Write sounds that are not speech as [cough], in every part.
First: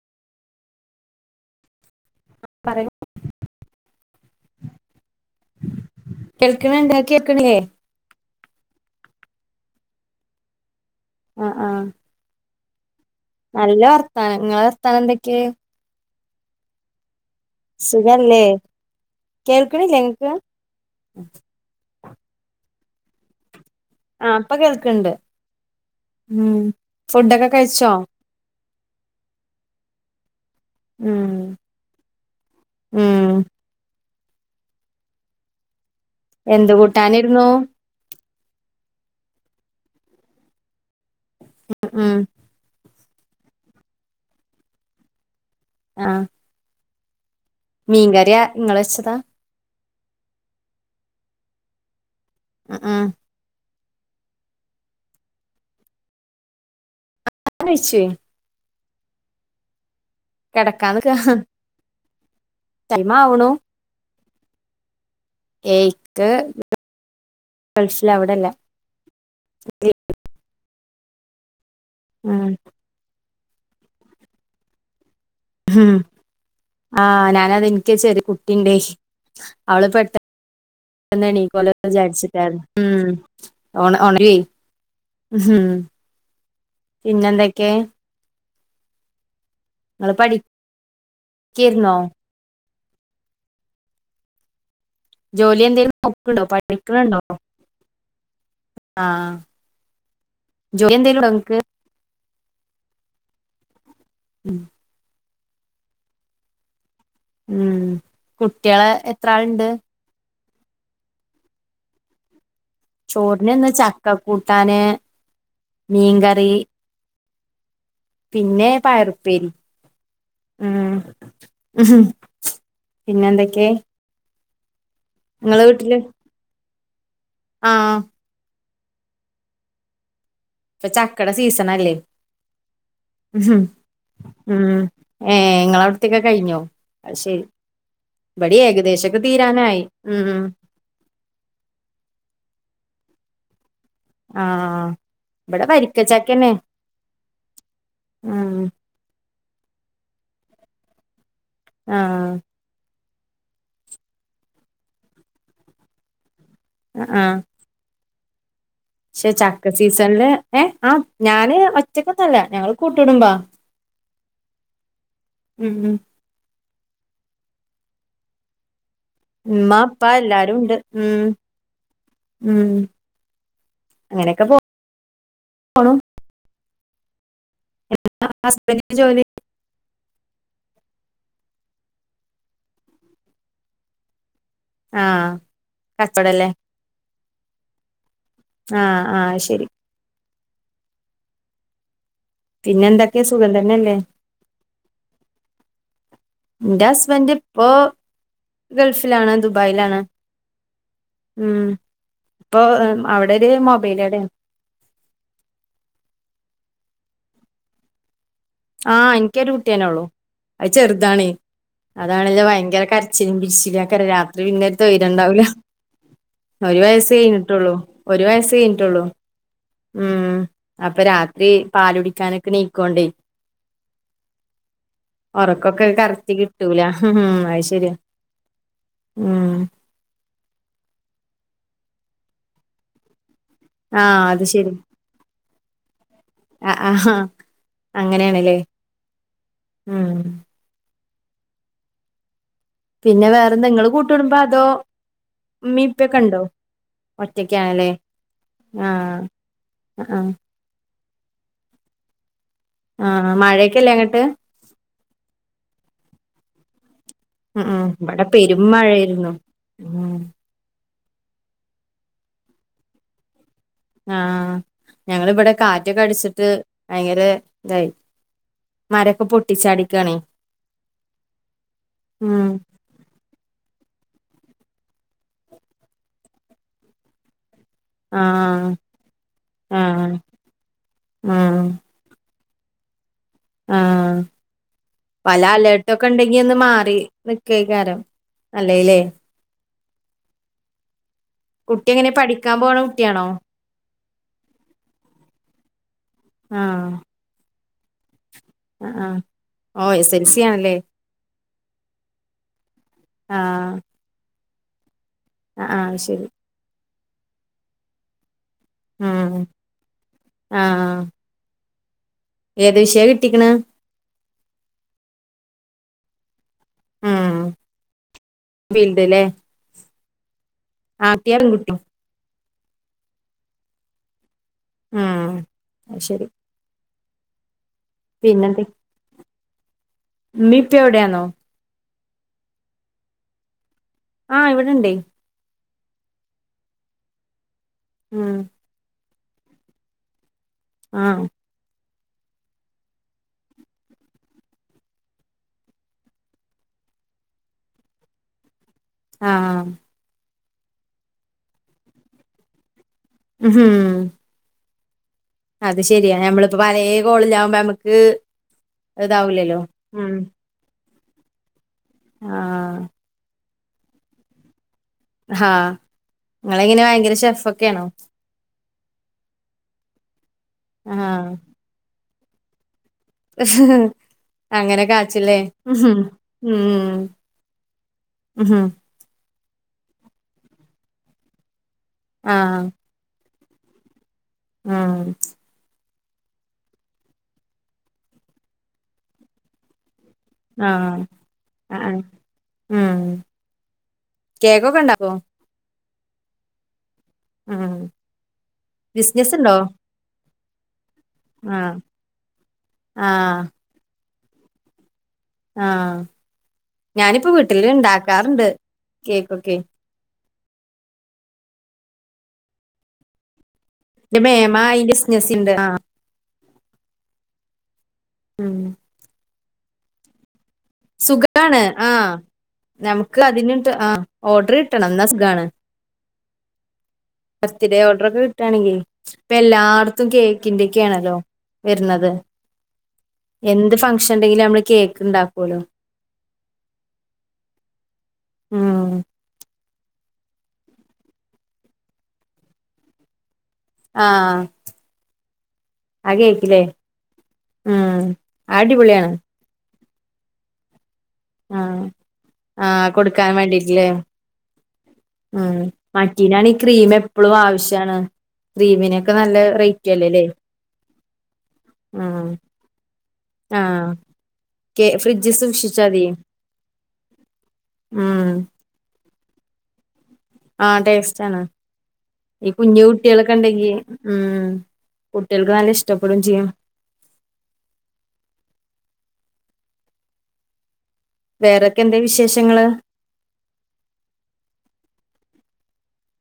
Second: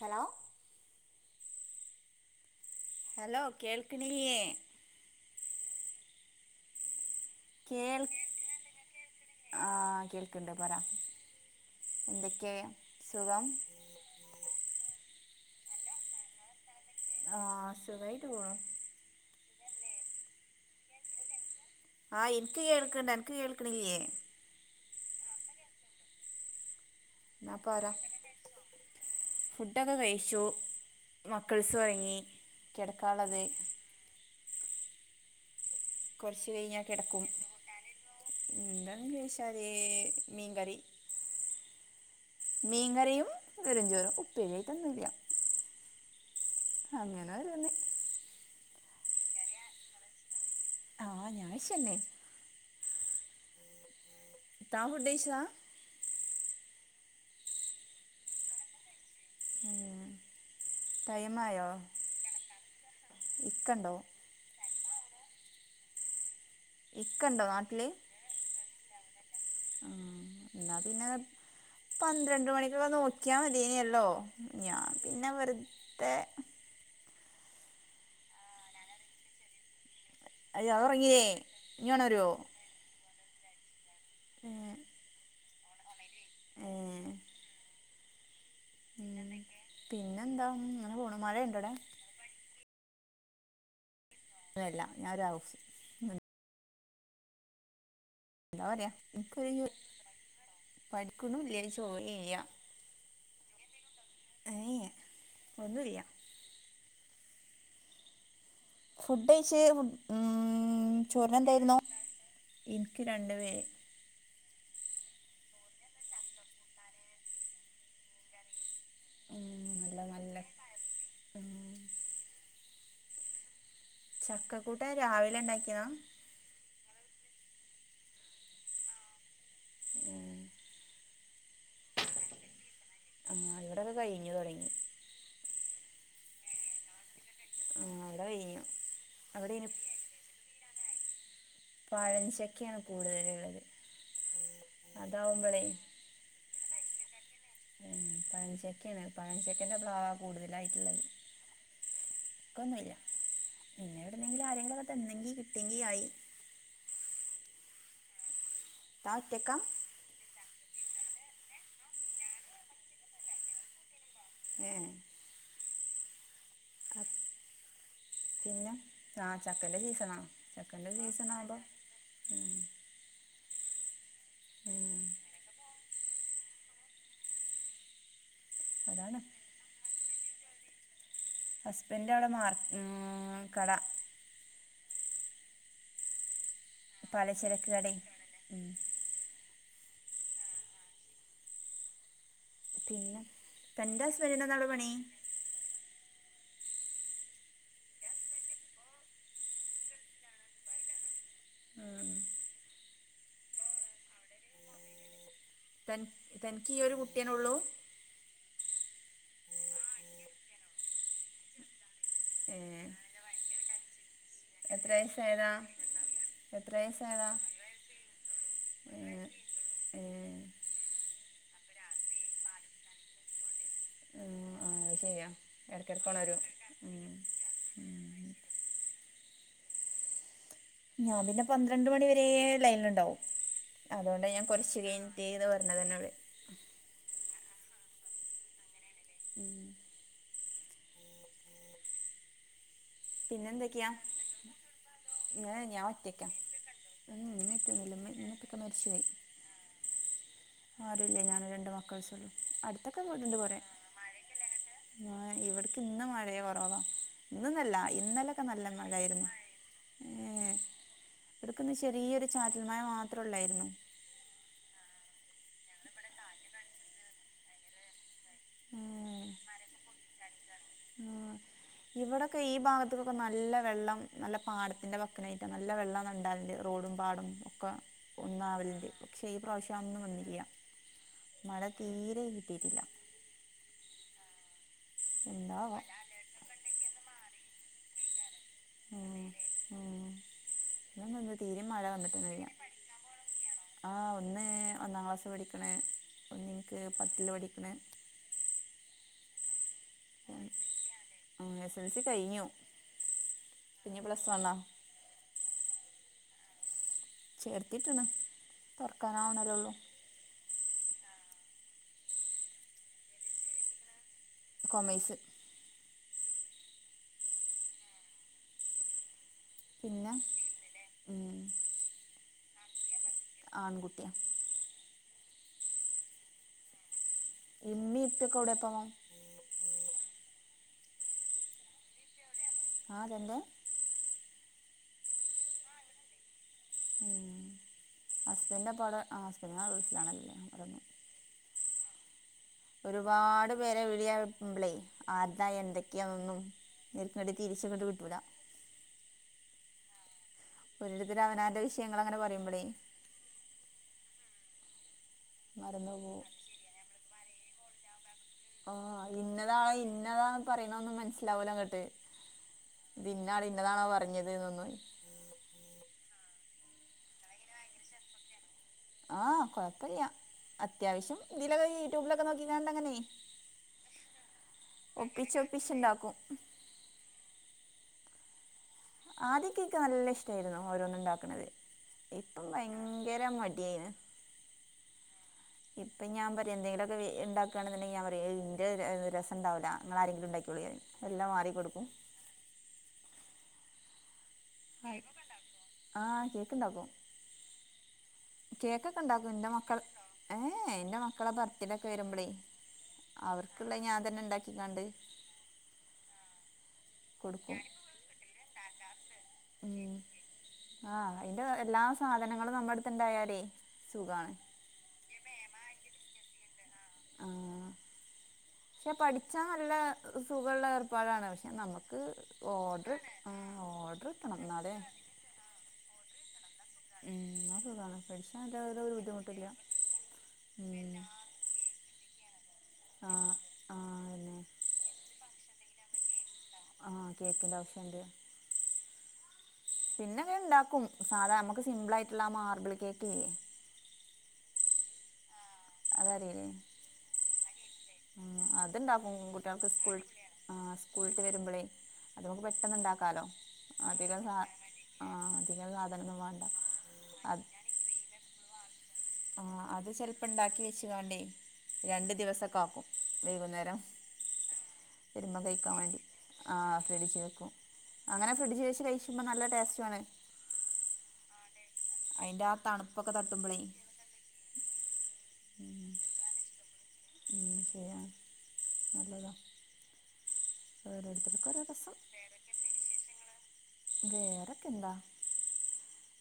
Hello ആ പറയു hello കേൾക്ക് ണി ല്ല്യേ കേൾക്കണ ണ്ട് കേൾക്കണില്ല്യേ കേൾ ആഹ കേൾക്കണ്ട് പറ ആഹ് ആഹ് എന്തൊക്കെ സുഖം നല്ല വർത്താനം ങ്ങളെ വർത്താനം എന്തൊക്കെ ആഹ സുഖല്ലേ കേൾക്കണില്ല്യേ ഇ ങ്ങക്ക് ആഹ് എനിക്ക് കേൾക്കണ്ട് അ നക്ക് കേൾക്കണില്ല്യേ ആ ഇ പ്പൊ കേൾക്കണ്ട് ഉ ഫുഡ് ക്കെ ന്നാ പറ കഴിച്ചോ ഫുഡൊക്കെ കഴിച്ചു ഉം മക്കൾസ് ഉ റങ്ങി ഉം കിടക്കാള്ളത് കുറച്ച് എന്ത് കഴിഞ്ഞാൽ കിടക്കും കൂട്ടാനായിരുന്നു എന്താന്ന്‌ ചോദിച്ചാല് മീൻകറി ഉ ഉം മീൻകറിയും വെറ് ഞ്ചോറും ഉപ്പേരി യിട്ടൊന്നുല്ല ആഹ അങ്ങനെ വരന്നെ മീൻകറിയ ഇങ്ങൾ വെച്ചതാ ആഹ് ഞാൻ വെച്ചന്നെ ഉം ഉം താൻ ഫുഡഴിച്ചതാ [unintelligible] വെയ്ച്ചെ ഏ കിടക്കാനിക്കാ യോ ടൈമാവുണു ക്കണ്ടോ ഏയ് ഇക്ക് ഇക്കണ്ടോ നാട്ടില് ഇല്ല ഇവടല്ല ഉം ഇന്നാ പിന്നെ ഉം പന്ത്രണ്ട് മണിക്കൊകെ നോക്ക് ക്യാ മത്യനല്ലോ ഞാൻ പിന്നെ വെറുത് ഉം ആഹ് ഞാനത് ഇൻക്ക് ചെറിയ കുട്ടിണ്ടേ അവള് പെട്ട അയാള് ഉറങ്ങീലേ ന്നെണീക്കോലോ ഇനി ഉണരുവോ വിചാരിച്ചിട്ടാരുന്ന് ഉം ഒണ ഒണരൊയ് ഏഹ് ഉം പിന്നെന്തൊക്കെ ഇങ്ങള് പിന്നെ എന്താ ഇങ്ങനെ പോണ് മഴ ഉണ്ടോടെ പഠിക്കായിരുന്നോ ഇല്ല ഞാൻ ഒരു ഹൗസ് ജോലി എന്തേലും നോക്ക്ണ്ടോ പഠിക്ക്ണ് ണ്ടോ എന്താ പറയാ എനിക്കയു ജോലി എന്തേലുണ്ടോ പഠിക്ക്ണുല്ല ഇങ്ങക്ക് എഷ് [unintelligible] യ്യ ഏഎ ഒന്നുല്ല്യ ഉം കുട്ടികളെ ഫുഡ് അഴ്ച്ച് ഉം ചോറിന് എന്തായിരുന്നു ചോറിന് ഇന്ന് ചക്ക കൂട്ടാന് മീൻകറി പിന്നെ പയറുപ്പേരി ഉം നല്ല നല്ല ഉം ഉം പിന്നെ എന്തൊക്കെ ചക്കക്കൂട്ടാൻ രാവിലെ ഇണ്ടാക്കിയതാ ആഹ് ഉം ഇപ്പ ചക്കട സീസണല്ലേ ആഹ് ഇവിടൊക്കെ കഴിഞ്ഞു തുടങ്ങി ഉം ഏഹ് ഇങ്ങള അവിടത്തെക്കെ കഴിഞ്ഞോ അത് ശരി ആഹ് അവിടെ ഇവിടെ കഴിഞ്ഞു ഏകദേശംക്കെ അവിടെ ഇനി തീരാനായി ഉം ഉം പഴഞ്ചക്കെയാണ് കൂടുതല് ഉള്ളത് ആഹ് ഇവിടെ വരിക്കച്ചക്കെന്നെ ഉം പഴഞ്ചക്കേണ് പഴഞ്ചക്കന്റെ പ്ലാവ് കൂടുതലായിട്ടുള്ളത് ആഹ് ഒക്കൊന്നുല്ല പിന്നെ എവിടെന്തെങ്കിലും ആരെങ്കിലൊക്കെ തന്നെങ്കി കിട്ടിയെങ്കി ആയി അ ആഹ് താൻ പക്ഷെ ഒറ്റക്കാ ചക്ക സീസണില് എ അ ഞാന് ഒറ്റക്കൊന്നല്ല ഞങ്ങള് കൂട്ട് കുടുംബ ഏഹ് ഉം ഉം അത് പിന്നെ ആ ഉമ്മ ചക്കന്റെ ഉപ്പ സീസണാ എല്ലാരും ഉണ്ട് ചക്കന്റെ ഉം സീസണാടോ ഉം അങ്ങനൊക്കെ പൊ ഉം കൊണും ഹസ്ബന്റ് അതാണ് ജോലി ഹസ്ബൻ് അവിടെ മാർ ഉം കട ആഹ കച്ചോടല്ലേ പലചരക്ക് കടെ ആഹ് ആഹ് ശരി പിന്നെ പിന്നെന്തക്കെയ സുഖം തന്നെല്ലേ തന്റെ ഹസ്ബൻഡിന് എന്താണ് പണി ന്റെ ഹസ്ബന്ഡ് ഇപ്പൊ ഗൾഫിലാണ് ദുബായിലാണ്. ഉം ഇപ്പോ അവിടൊര് മൊബൈല് കടയാ തൻ തനിക്ക് ഈയൊരു കുട്ടിയന്നൊള്ളൂ? ആഹ് എനിക്കൊരു കുട്ടിയന്നെള്ളു അത് ചെറ്താണേ അതാണല്ലൊ ഏ ഭയങ്കര കര [unintelligible] രാത്രി പിന്നെ എത്ര തൊയ്ല്ണ്ടാവൂല വയസ്സായതാ എത്ര ഒരു വയസ്സായതാ വയസയ്ഞ്ഞിട്ടൊള്ളു ഒരു ഏ വയസ്സയ്ഞ്ഞിട്ടൊള്ളു ഏ ഉം അപ്പ രാത്രി പാലുടിക്കാനൊക്കെണീക്കോണ്ട് ഏ ആഹ് ശരിയാ ഒറക്കൊക്കെ ഇടക്കിടക്ക് കററ്റ് ഉണരും കിട്ടൂല ഉം ഹ്ഹും അയ് ശരിയ ഉം ഉം ഞാൻ പിന്നെ പന്ത്രണ്ട് മണി വരേ ലൈൻലുണ്ടാവും. ആഹ് അതൊണ്ടാ അത് ഞാൻ കൊറച്ച് കൈഞ്ഞിട്ട്ന്ന് പറഞ്ഞതന്നോട് ആ ആ ഹാ അങ്ങനെയാണല്ലേ [unintelligible] ഉം പിന്നെ വേറെന്തെങ്ങള് കൂട്ട്കുടുമ്പാതോ ഞാൻ ഞാൻ ഉമ്മി ഒറ്റയ്ക്കാ ഉപ്പെക്കെണ്ടോ? ഉം ഉമ്മ ഒറ്റക്കാല്ലേ ഉപ്പയൊന്നുമില്ല ഉമ്മ ഉമ്മ ഉപ്പയൊക്കെ ആഹ് ആഹ് ആരൂല്ല ഞാനു രണ്ട് മക്കൾസും അടുത്തൊക്കെ ആഹ് വീട്ണ്ട് കൊറെ മഴയൊക്കെല്ലേ അങ്ങട്ട് ഇവിടെക്ക്ന്ന് മഴയെ കൊറവാ ഇന്ന് ഉം ന്നല്ല ഉം ഇവിടെ ഇന്നലെക്കെ പെരും നല്ല മഴായിര്ന്നു മഴയായിരുന്നു ഉം ഏഹ് ഇടുക്ക്ന്ന് ചെറിയൊരു ചാറ്റൽ മഴ മാത്രെള്ളായിരുന്നു ആഹ് ആഹ് ഞങ്ങളബിടെ കാറ്റൊക്കടിച്ചിട്ട് ഭയങ്കര ഇതായി. [inaudible] ഉം പൊട്ടിച്ചാടിക്കാണേ ഉം ഇവിടെക്കെ ഉം ഈ ഭാ ക്കെ നല്ല വെള്ളം നല്ല പാടത്തിന്റെ വക്കനായിട്ടാ നല്ല വെള്ളംന്നുണ്ടാല്ണ്ട് റോഡും പാടും ഒക്കെ ആഹ് ഒന്നാവലിണ്ട് പക്ഷേ ഈ പ്രാവശ്യാന്നു ആഹ് വന്നില്ല്യ ഉം മഴ തീരെ കിട്ടീട്ടില്ല. ആഹ് വല്ല എന്താവോ അലേർട്ടൊക്കെണ്ടെങ്കി ഒന്ന് മാറി നിക്കേക്കാരം. അല്ലേല്ലേ ഉം ഉം [unintelligible] ഒന്നും തീരെ മഴ കുട്ടി എങ്ങനെ വന്നിട്ടെന്നെ ഇല്ല പഠിക്കാൻ പോണ കുട്ട്യാണോ? ആ ഒന്ന് ഒന്നാം ക്ലാസ് പഠിക്കണ ഒന്ന് ന്ക്ക് ആഹ് പത്തില് പഠിക്കണേ ആഹ് ആഹ് ഓ എസ് എക് സി ആണല്ലേ എസ് എൽ സി കഴിഞ്ഞു ആഹ് പിന്നെ പ്ലസ് വണ്ണ ആ ആഹ് ശരി ചേർത്തിട്ടിണ് തൊറക്കാനാവണല്ലെള്ളോ ആഹ് ആഹ് ഏത്ഷയ കിട്ടിക്ക്ണ് കോമെഴ്‌സ് ആഹ് വീൽഡ്ല്ലേ പിന്നെ ഉം പെൺകുട്ടിയോ ആൺകുട്ടി ഉം [inaudible] [unintelligible] പിന്നെ ന്തൊക്കെ പോവാം ഉമ്മീപ്പെവിടെയാന്നോ..? ആ അതന്നെ ആഹ് ഇവിടെണ്ടേ ഉം ഉം ഹസ്ബൻഡ് അപ്പവിടെ ആ ഹസ്ബൻഡ് ഗൾഫിലാണല്ലോ ആഹ് ഒരുപാട് പേരെ വിളിയാവുമ്പളെ ആർട്ത എന്തൊക്കെയാന്നൊന്നും [unintelligible] തിരിച്ചങ്ങട്ട് കിട്ടൂല്ല. ആഹ് അഹ് ഓരോരുത്തര് അവനന്റെ വിഷയങ്ങൾ അങ്ങനെ പറയുമ്പളേ [unintelligible] അത് മറന്നു ശരിയാ, പോവും യെമ്മളിപ്പോ പലേ കോളിലാവുമ്പോമ്മക്ക് ആഹ് ഇന്നതാ ഇന്നതാ പറയണതൊന്നും മനസ്സിലാവൂലങ്ങട്ട്‌. ആഹ് ഇത് ഇന്നാള് ഇന്നതാണോ പറഞ്ഞതെന്നൊന്നും ആഹ്, ങ്ങളെങ്ങനെ ഭയങ്കര ഷെഫ് ഒക്കെയാണോ? ആ കൊഴപ്പില്ല അത്യാവശ്യം ആഹ് ഇതിലൊക്കെ യൂട്യൂബിലൊക്കെ നോക്കിക്കൊണ്ടങ്ങിനെയെ അങ്ങനെ കാച്വല്ലേ ഒപ്പിച്ചൊപ്പിച്ചുണ്ടാക്കും ഉം ഉഉം ആദ്യക്കെ ഇക്ക് നല്ല ഇഷ്ടായിരുന്നു ഓരോന്നുണ്ടാക്കണത് ഇപ്പം ആഹ് ഭയങ്കര മടിയായിന് ഉം ഇപ്പ ഞാൻ പറയാ എന്തെങ്കിലൊക്കെ ഉണ്ടാക്കുകയാണെങ്കിൽ ഞാൻ പറയും ഇന്റെ ര രസണ്ടാവില്ല നിങ്ങളാരെങ്കിലും ഉണ്ടാക്കിക്കോ [unintelligible] ആഹ് മെല്ലെ മാറി കൊടുക്കും ആഹ് ഉം കേക്കൊക്കെ ഒണ്ടാക്ക്വോ? ആ കേക്കുണ്ടാക്കും. ഉം കേക്കൊക്കെ ഉണ്ടാക്കും എന്റെ ബിസിനസുണ്ടോ? മക്കൾ ഏ എന്റെ മ മക്കളെ ആഹ് ഭബർത്ഡേക്കെ വരുമ്പളേ ആഹ് അവർക്കുള്ളത് ഞാൻതന്നെ ഇണ്ടാക്കിക്കാണ്ട് ആ ഞാനിപ്പോ വീട്ടില് ഉണ്ടാക്കാറുണ്ട് കേക്കൊക്കേ. ഉം ആ അതിന്റെ എല്ലാ സാധനങ്ങളും നമ്മടടുത്തുണ്ടായാലേ എന്റെ മേമ ഈ ബിസിനസ്‌ ഇണ്ട് ആ. ആ ഉം ക്ഷെ പഠിച്ചാ നല്ല ഒരു സുഖള്ള ഏർപ്പാടാണ്, പക്ഷെ സുഖാണ് നമുക്ക് ആഹ് ഓർഡർ നമുക്ക് ഉം അതിനിട്ട് ആഹ് ഓർഡർ ഓർഡർ കിട്ടണം എന്നാ സുഖാണ്. ഉം എന്നാ ബർത്ത്ഡേ സുഖാണ് ഓർഡറൊക്കെ പഠിച്ചാ കിട്ടുവാണെങ്കിൽ നല്ല ഒരു ബുദ്ധിമുട്ടില്ല ഇപ്പല്ലാടത്തും കേക്കിന്റെ ഉം ഒക്കെയാണല്ലോ വരുന്നത്. ആഹ് എന്ത് ആഹ് ഫംഗ്ഷൻ അതന്നെ ഉണ്ടെങ്കിലും നമ്മള് കേക്ക് ഉണ്ടാ വലോ ആ കേക്കിന്റോപ്ഷൻണ്ട്. ഉം പിന്നങ്ങനെ ഉണ്ടാക്കും സാധാ നമ്മുക്ക് സിമ്പിൾ ആയിട്ടുള്ള ആ മാർബിള് കേക്കില്ലേ ആ ആ അതറിയില്ലേ കേക്കില്ലേ? ഉം അടിപൊളിയാണ്. കുട്ട്യാൾക്ക് സ്കൂൾ ആ സ്കൂൾ വിട്ടു വരു ഉം ആ കൊടുക്കാൻ വേണ്ടിട്ടില്ലേ? അധികം സാ ആ ഉം അധികം സാധനമൊന്നും വേണ്ട മറ്റേനാണെ ക്രീം എപ്പളും അത് ആവശ്യാണ് ക്രീമിനൊക്കെ നല് ആ അത് ചെലപ്പുണ്ടാക്കി വെച്ചും കാണ്ടേ രണ്ടു ഉം ദിവസൊക്കെ ആക്കും. വൈന്നേരം ആഹ് കേ ഫ്രിഡ്ജ് വെരുമ്പം കഴിക്കാൻ സൂക്ഷിച്ചാ വേണ്ടി മതി ആ ഫ്രിഡിജി വെക്കും ഉം അങ്ങനെ ഫ്രിഡിജി വെച്ച് കഴിച്ച മ്പം നല്ല ടേസ്റ്റാണ്. ആ ടേസ്റ്റാണ്. അതിൻ്റെ ഈ ആ കുഞ്ഞു തണുപ്പൊക്കെ തട്ടുമ്പോഴേ കുട്ടികളൊക്കെണ്ടെങ്കി, ഉം കുട്ടികൾക്ക് നല്ല ഉം, ഇഷ്ടപ്പെടുവേം ചെയ്യും. ഉം ശരിയാ നല്ലതാ ഓരോർ ത്തർകോരോ വേറെക്കെ രസം. എന്താ വിശേഷങ്ങള് വേറെക്കെന്താ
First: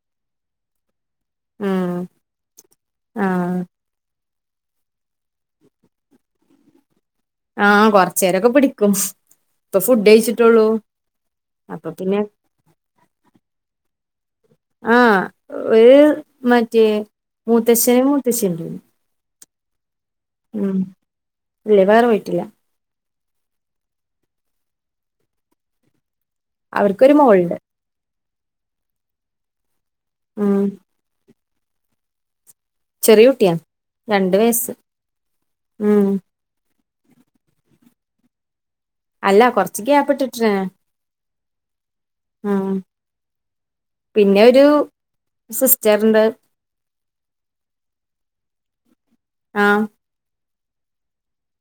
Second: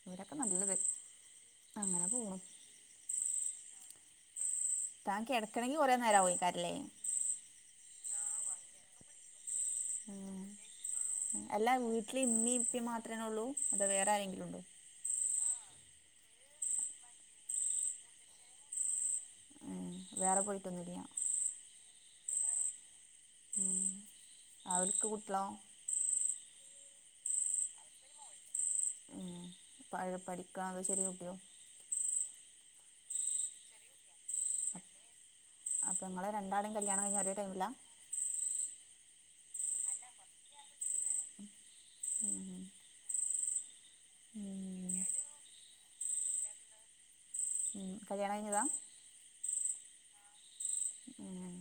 ഇവടെക്കെ നല്ലത്. ഉം അങ്ങനെ പോണ് ആഹ് താൻ കിടക്കണമെങ്കിൽ കൊറേ നേരാ വൊക്കാരം ലെ ആഹ് കൊറച്ചേരൊക്കെ പിടിക്കും ഇപ്പൊ ഫുഡ് കഴിച്ചിട്ടുള്ളൂ ഉം അല്ല അപ്പൊ പിന്നെ വീട്ടില് ഇമ്മീം ഇപ്പീ മാത്രേന്നെള്ളൂ അതോ വേറെ ആരെങ്കിലും ഉണ്ടോ? ആഹ് ഒരു മറ്റേ മൂത്തശ്ശനും മൂത്തശ്ശിണ്ട്. വേറെ പോയിട്ടൊന്നുല്ല ഇല്ലേ വേറെ പോയിട്ടില്ല ഉം അവർക്ക് കുട്ട്യളോ അവർക്കൊരു മോൾണ്ട് ഉം ഉം പഠിക്കാണോ അതോ ചെറിയ കുട്ടിയോ? ചെറിയ കുട്ടിയാ രണ്ട് വയസ്സ് അപ്പ ഉം ങ്ങളെ രണ്ടാളേം കല്യാണം കഴ്ഞ്ഞേ ഒരേ ടൈമിലാ അല്ല കൊറച്ച് ഗ്യാപ്പ്ട്ടിട്ട്ണ് ഉം പിന്നെ ഒരു സിസ്റ്റർണ്ട് കല്യാണം കഴിഞ്ഞതാ ആഹ് ഏഹ്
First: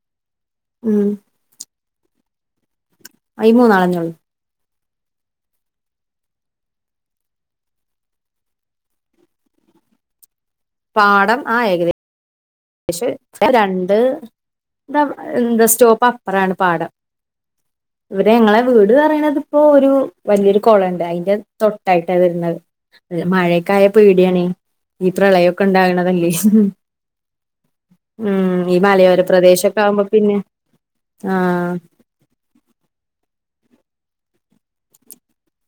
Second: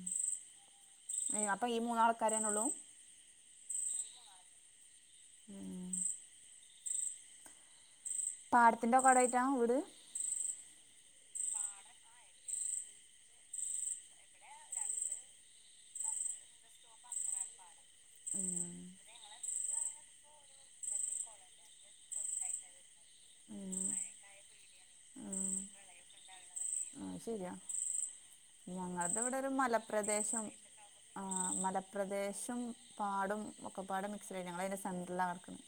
ഉം അപ്പ ഈ മൂന്നാൾക്കാരെന്നെള്ളൂ ഇ മൂന്നാളന്നെള്ളൂ ഏഹ് പാടത്തിന്റക്കോടായിട്ട വീട്? പാടം ആ ഏക ക്ഷെ രണ്ട് ന്താ എന്താ സ്റ്റോപ്പ് അപ്പറാണ് പാടം [inaudible] ഇവിടെ ഞങ്ങളെ വീട് പറയണതിപ്പോ ഒരു വലിയൊരു കൊളണ്ട് അതിന്റെ തൊട്ടായിട്ടാണ് വര്ന്നെ. മഴക്കായ പേടിയാണെ ഈ പ്രളയൊക്കെ ണ്ടാക്ണതല്ലേ ആഹ് ശര്യാ ഞങ്ങൾത് മലയോര വടൊരു പ്രദേശൊക്കെ ആവുമ്പോ പിന്നെ മലപ്രദേശം ആ ആഹ് മല പ്രദേശം പാടും ഒക്കെപാടെ മിക്സഡായി ഞങ്ങളയ്ന്റെ സെൻന്ററിലാണ് കട്ക്കണേ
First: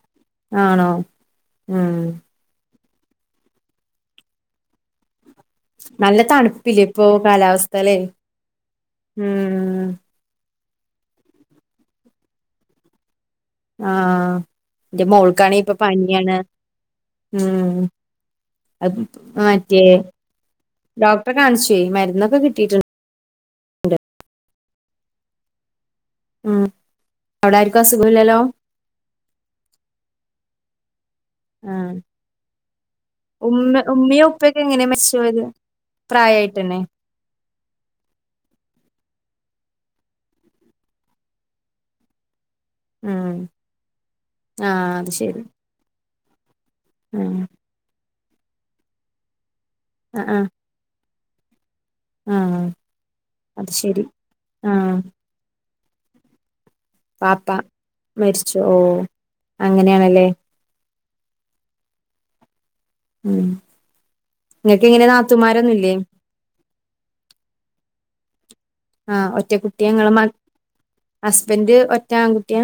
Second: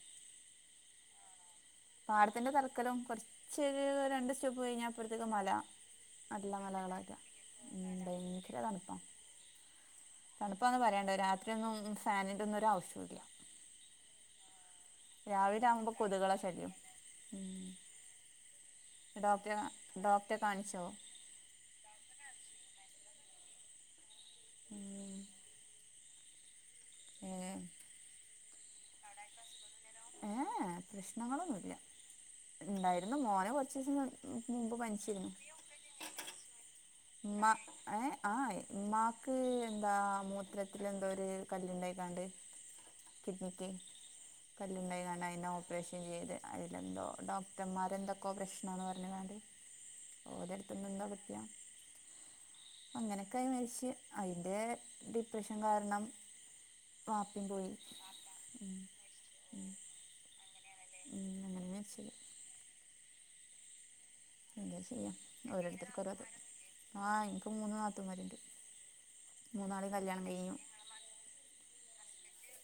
ആണോ ഉം ത്തിൻ്റെ തലക്കലും കൊർചൊരു രണ്ട് സ്റ്റോപ്പ് കയ്ഞ്ഞാപ്പോർത്തേക്ക് മല നല്ല തണുപ്പില്ലേ ഇപ്പൊ മലകളാക്ക കാലാവസ്ഥല്ലേ ദയങ്കര തൺപ്പാ ഉം തണുപ്പാന്ന് പറയാണ്ടോ രാത്രിയൊന്നും ഫാനിന്റെന്നും ഒരു ആവശ്യുല്ല ആഹ് ന്റെ മോൾക്കാണെ രാവിലെ പ്പൊ ആകുമ്പോ പനിയാണ് കൊതുകളെ ശല്യം ഉം അ ഡോക്ടറെ മാറ്റേ ഡോക്ടറെ കാണിച്ചോ ഡോ റെ കാണിച്ചേ മര്ന്നൊക്കെ കിട്ടിട്ട് ഏഹ് ഉം അവ്ടാര്ക്കും അസുഖല്ലല്ലോ? ഏ എ പ്രശ്നങ്ങളൊന്നുല്ല ആഹ് ണ്ടായിരുന്നു മോന് ഉമ്മ കൊറച്ചിസം മുമ്പ് പനിച്ചിരുന്നു പ്രായംആയിട്ടന്നെ ഉമ്മ ഏഹ് ആഹ് മ്മാക്ക് എന്താ മൂത്രത്തിലെ ന്തോരു കല്ല്ണ്ടായിക്കാണ്ട് ഉം കിഡ്‌നിക്കെ ആഹ് അത് കല്ല്ണ്ടായികാണ്ട് ശരി അയ്നോ ഓപ്പറേഷൻ ചെയ്ത് അയിലെന്തോ ആഹ് ഡോക്ടർമാരെന്തൊക്കോ പ്രശ്നാന്ന് പറഞ്കാണ്ട് ആഹ് ഒരാട്തന്ന് ന്തോ പറ്റിയാ ആഹ് അങ്ങനെക്കായി അത് മരിച്ച് ശരി അയ്ന്റെ ആഹ് ഡിപ്രഷൻ കാരണം. വാപ്പിം വാപ്പ പോയി ഉം ഉം അങ്ങനയാണല്ലേ നമ്മന്ന ശരി ഉം എന്താ നിങ്ങൾക്ക് എങ്ങനെ ചെയ്യാ നാത്തൂമാരൊന്നും ഇല്ലേ? ഓരോതർക് ഓരോത് ആ എനിക്ക് മൂന്നു നത്തൂന്മാരുണ്ട് ആഹ് ഒറ്റ കുട്ടിയങ്ങളമ ഹസ്ബൻഡ് ഒറ്റ ആൺകുട്ടിയ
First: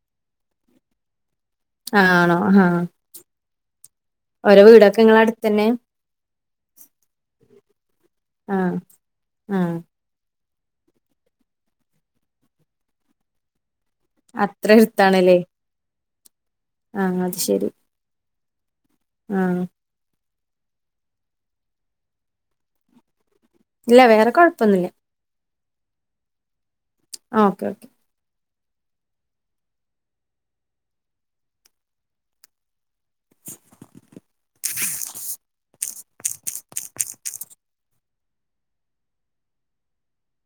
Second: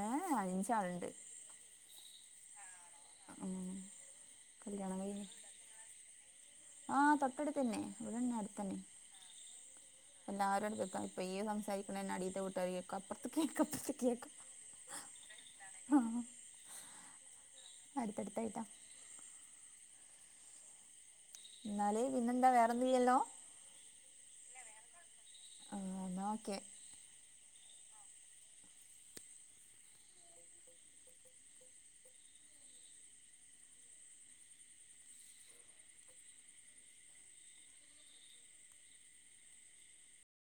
ഏഹ് അഞ്ചാള്ണ്ട് ആണോ ആഹ് ഉം ഓരോ വീടൊക്കെ ങ്ങളടുത്തന്നെ ആഹ് തൊട്ടടുത്തന്നെ ഇവിടന്നെ അടുത്തന്നെ ആഹ് ആഹ് എല്ലാരും എടുക്കത്ത ഇപ്പൊ ഈ സംസാരികണന്നെ അടീത്ത വിട്ടര് കേക്വ അപ്പർത് കേക് [unintelligible] അത്ര എര്ത്താണല്ലേ ആഹ് ആഹ് അത് ശരി അടുത്തടുത്തായിട്ടാ അഹ് എന്നാല് പിന്നെന്താ വേറോന്നുല്ലല്ലോ ഇല്ല വേറെ കൊഴ്പ്പൊന്നുല്ലേ ആഹ് ന്ന ഓക്കെ ആഹ് ഓക്കെ ഓക്കെ [inaudible]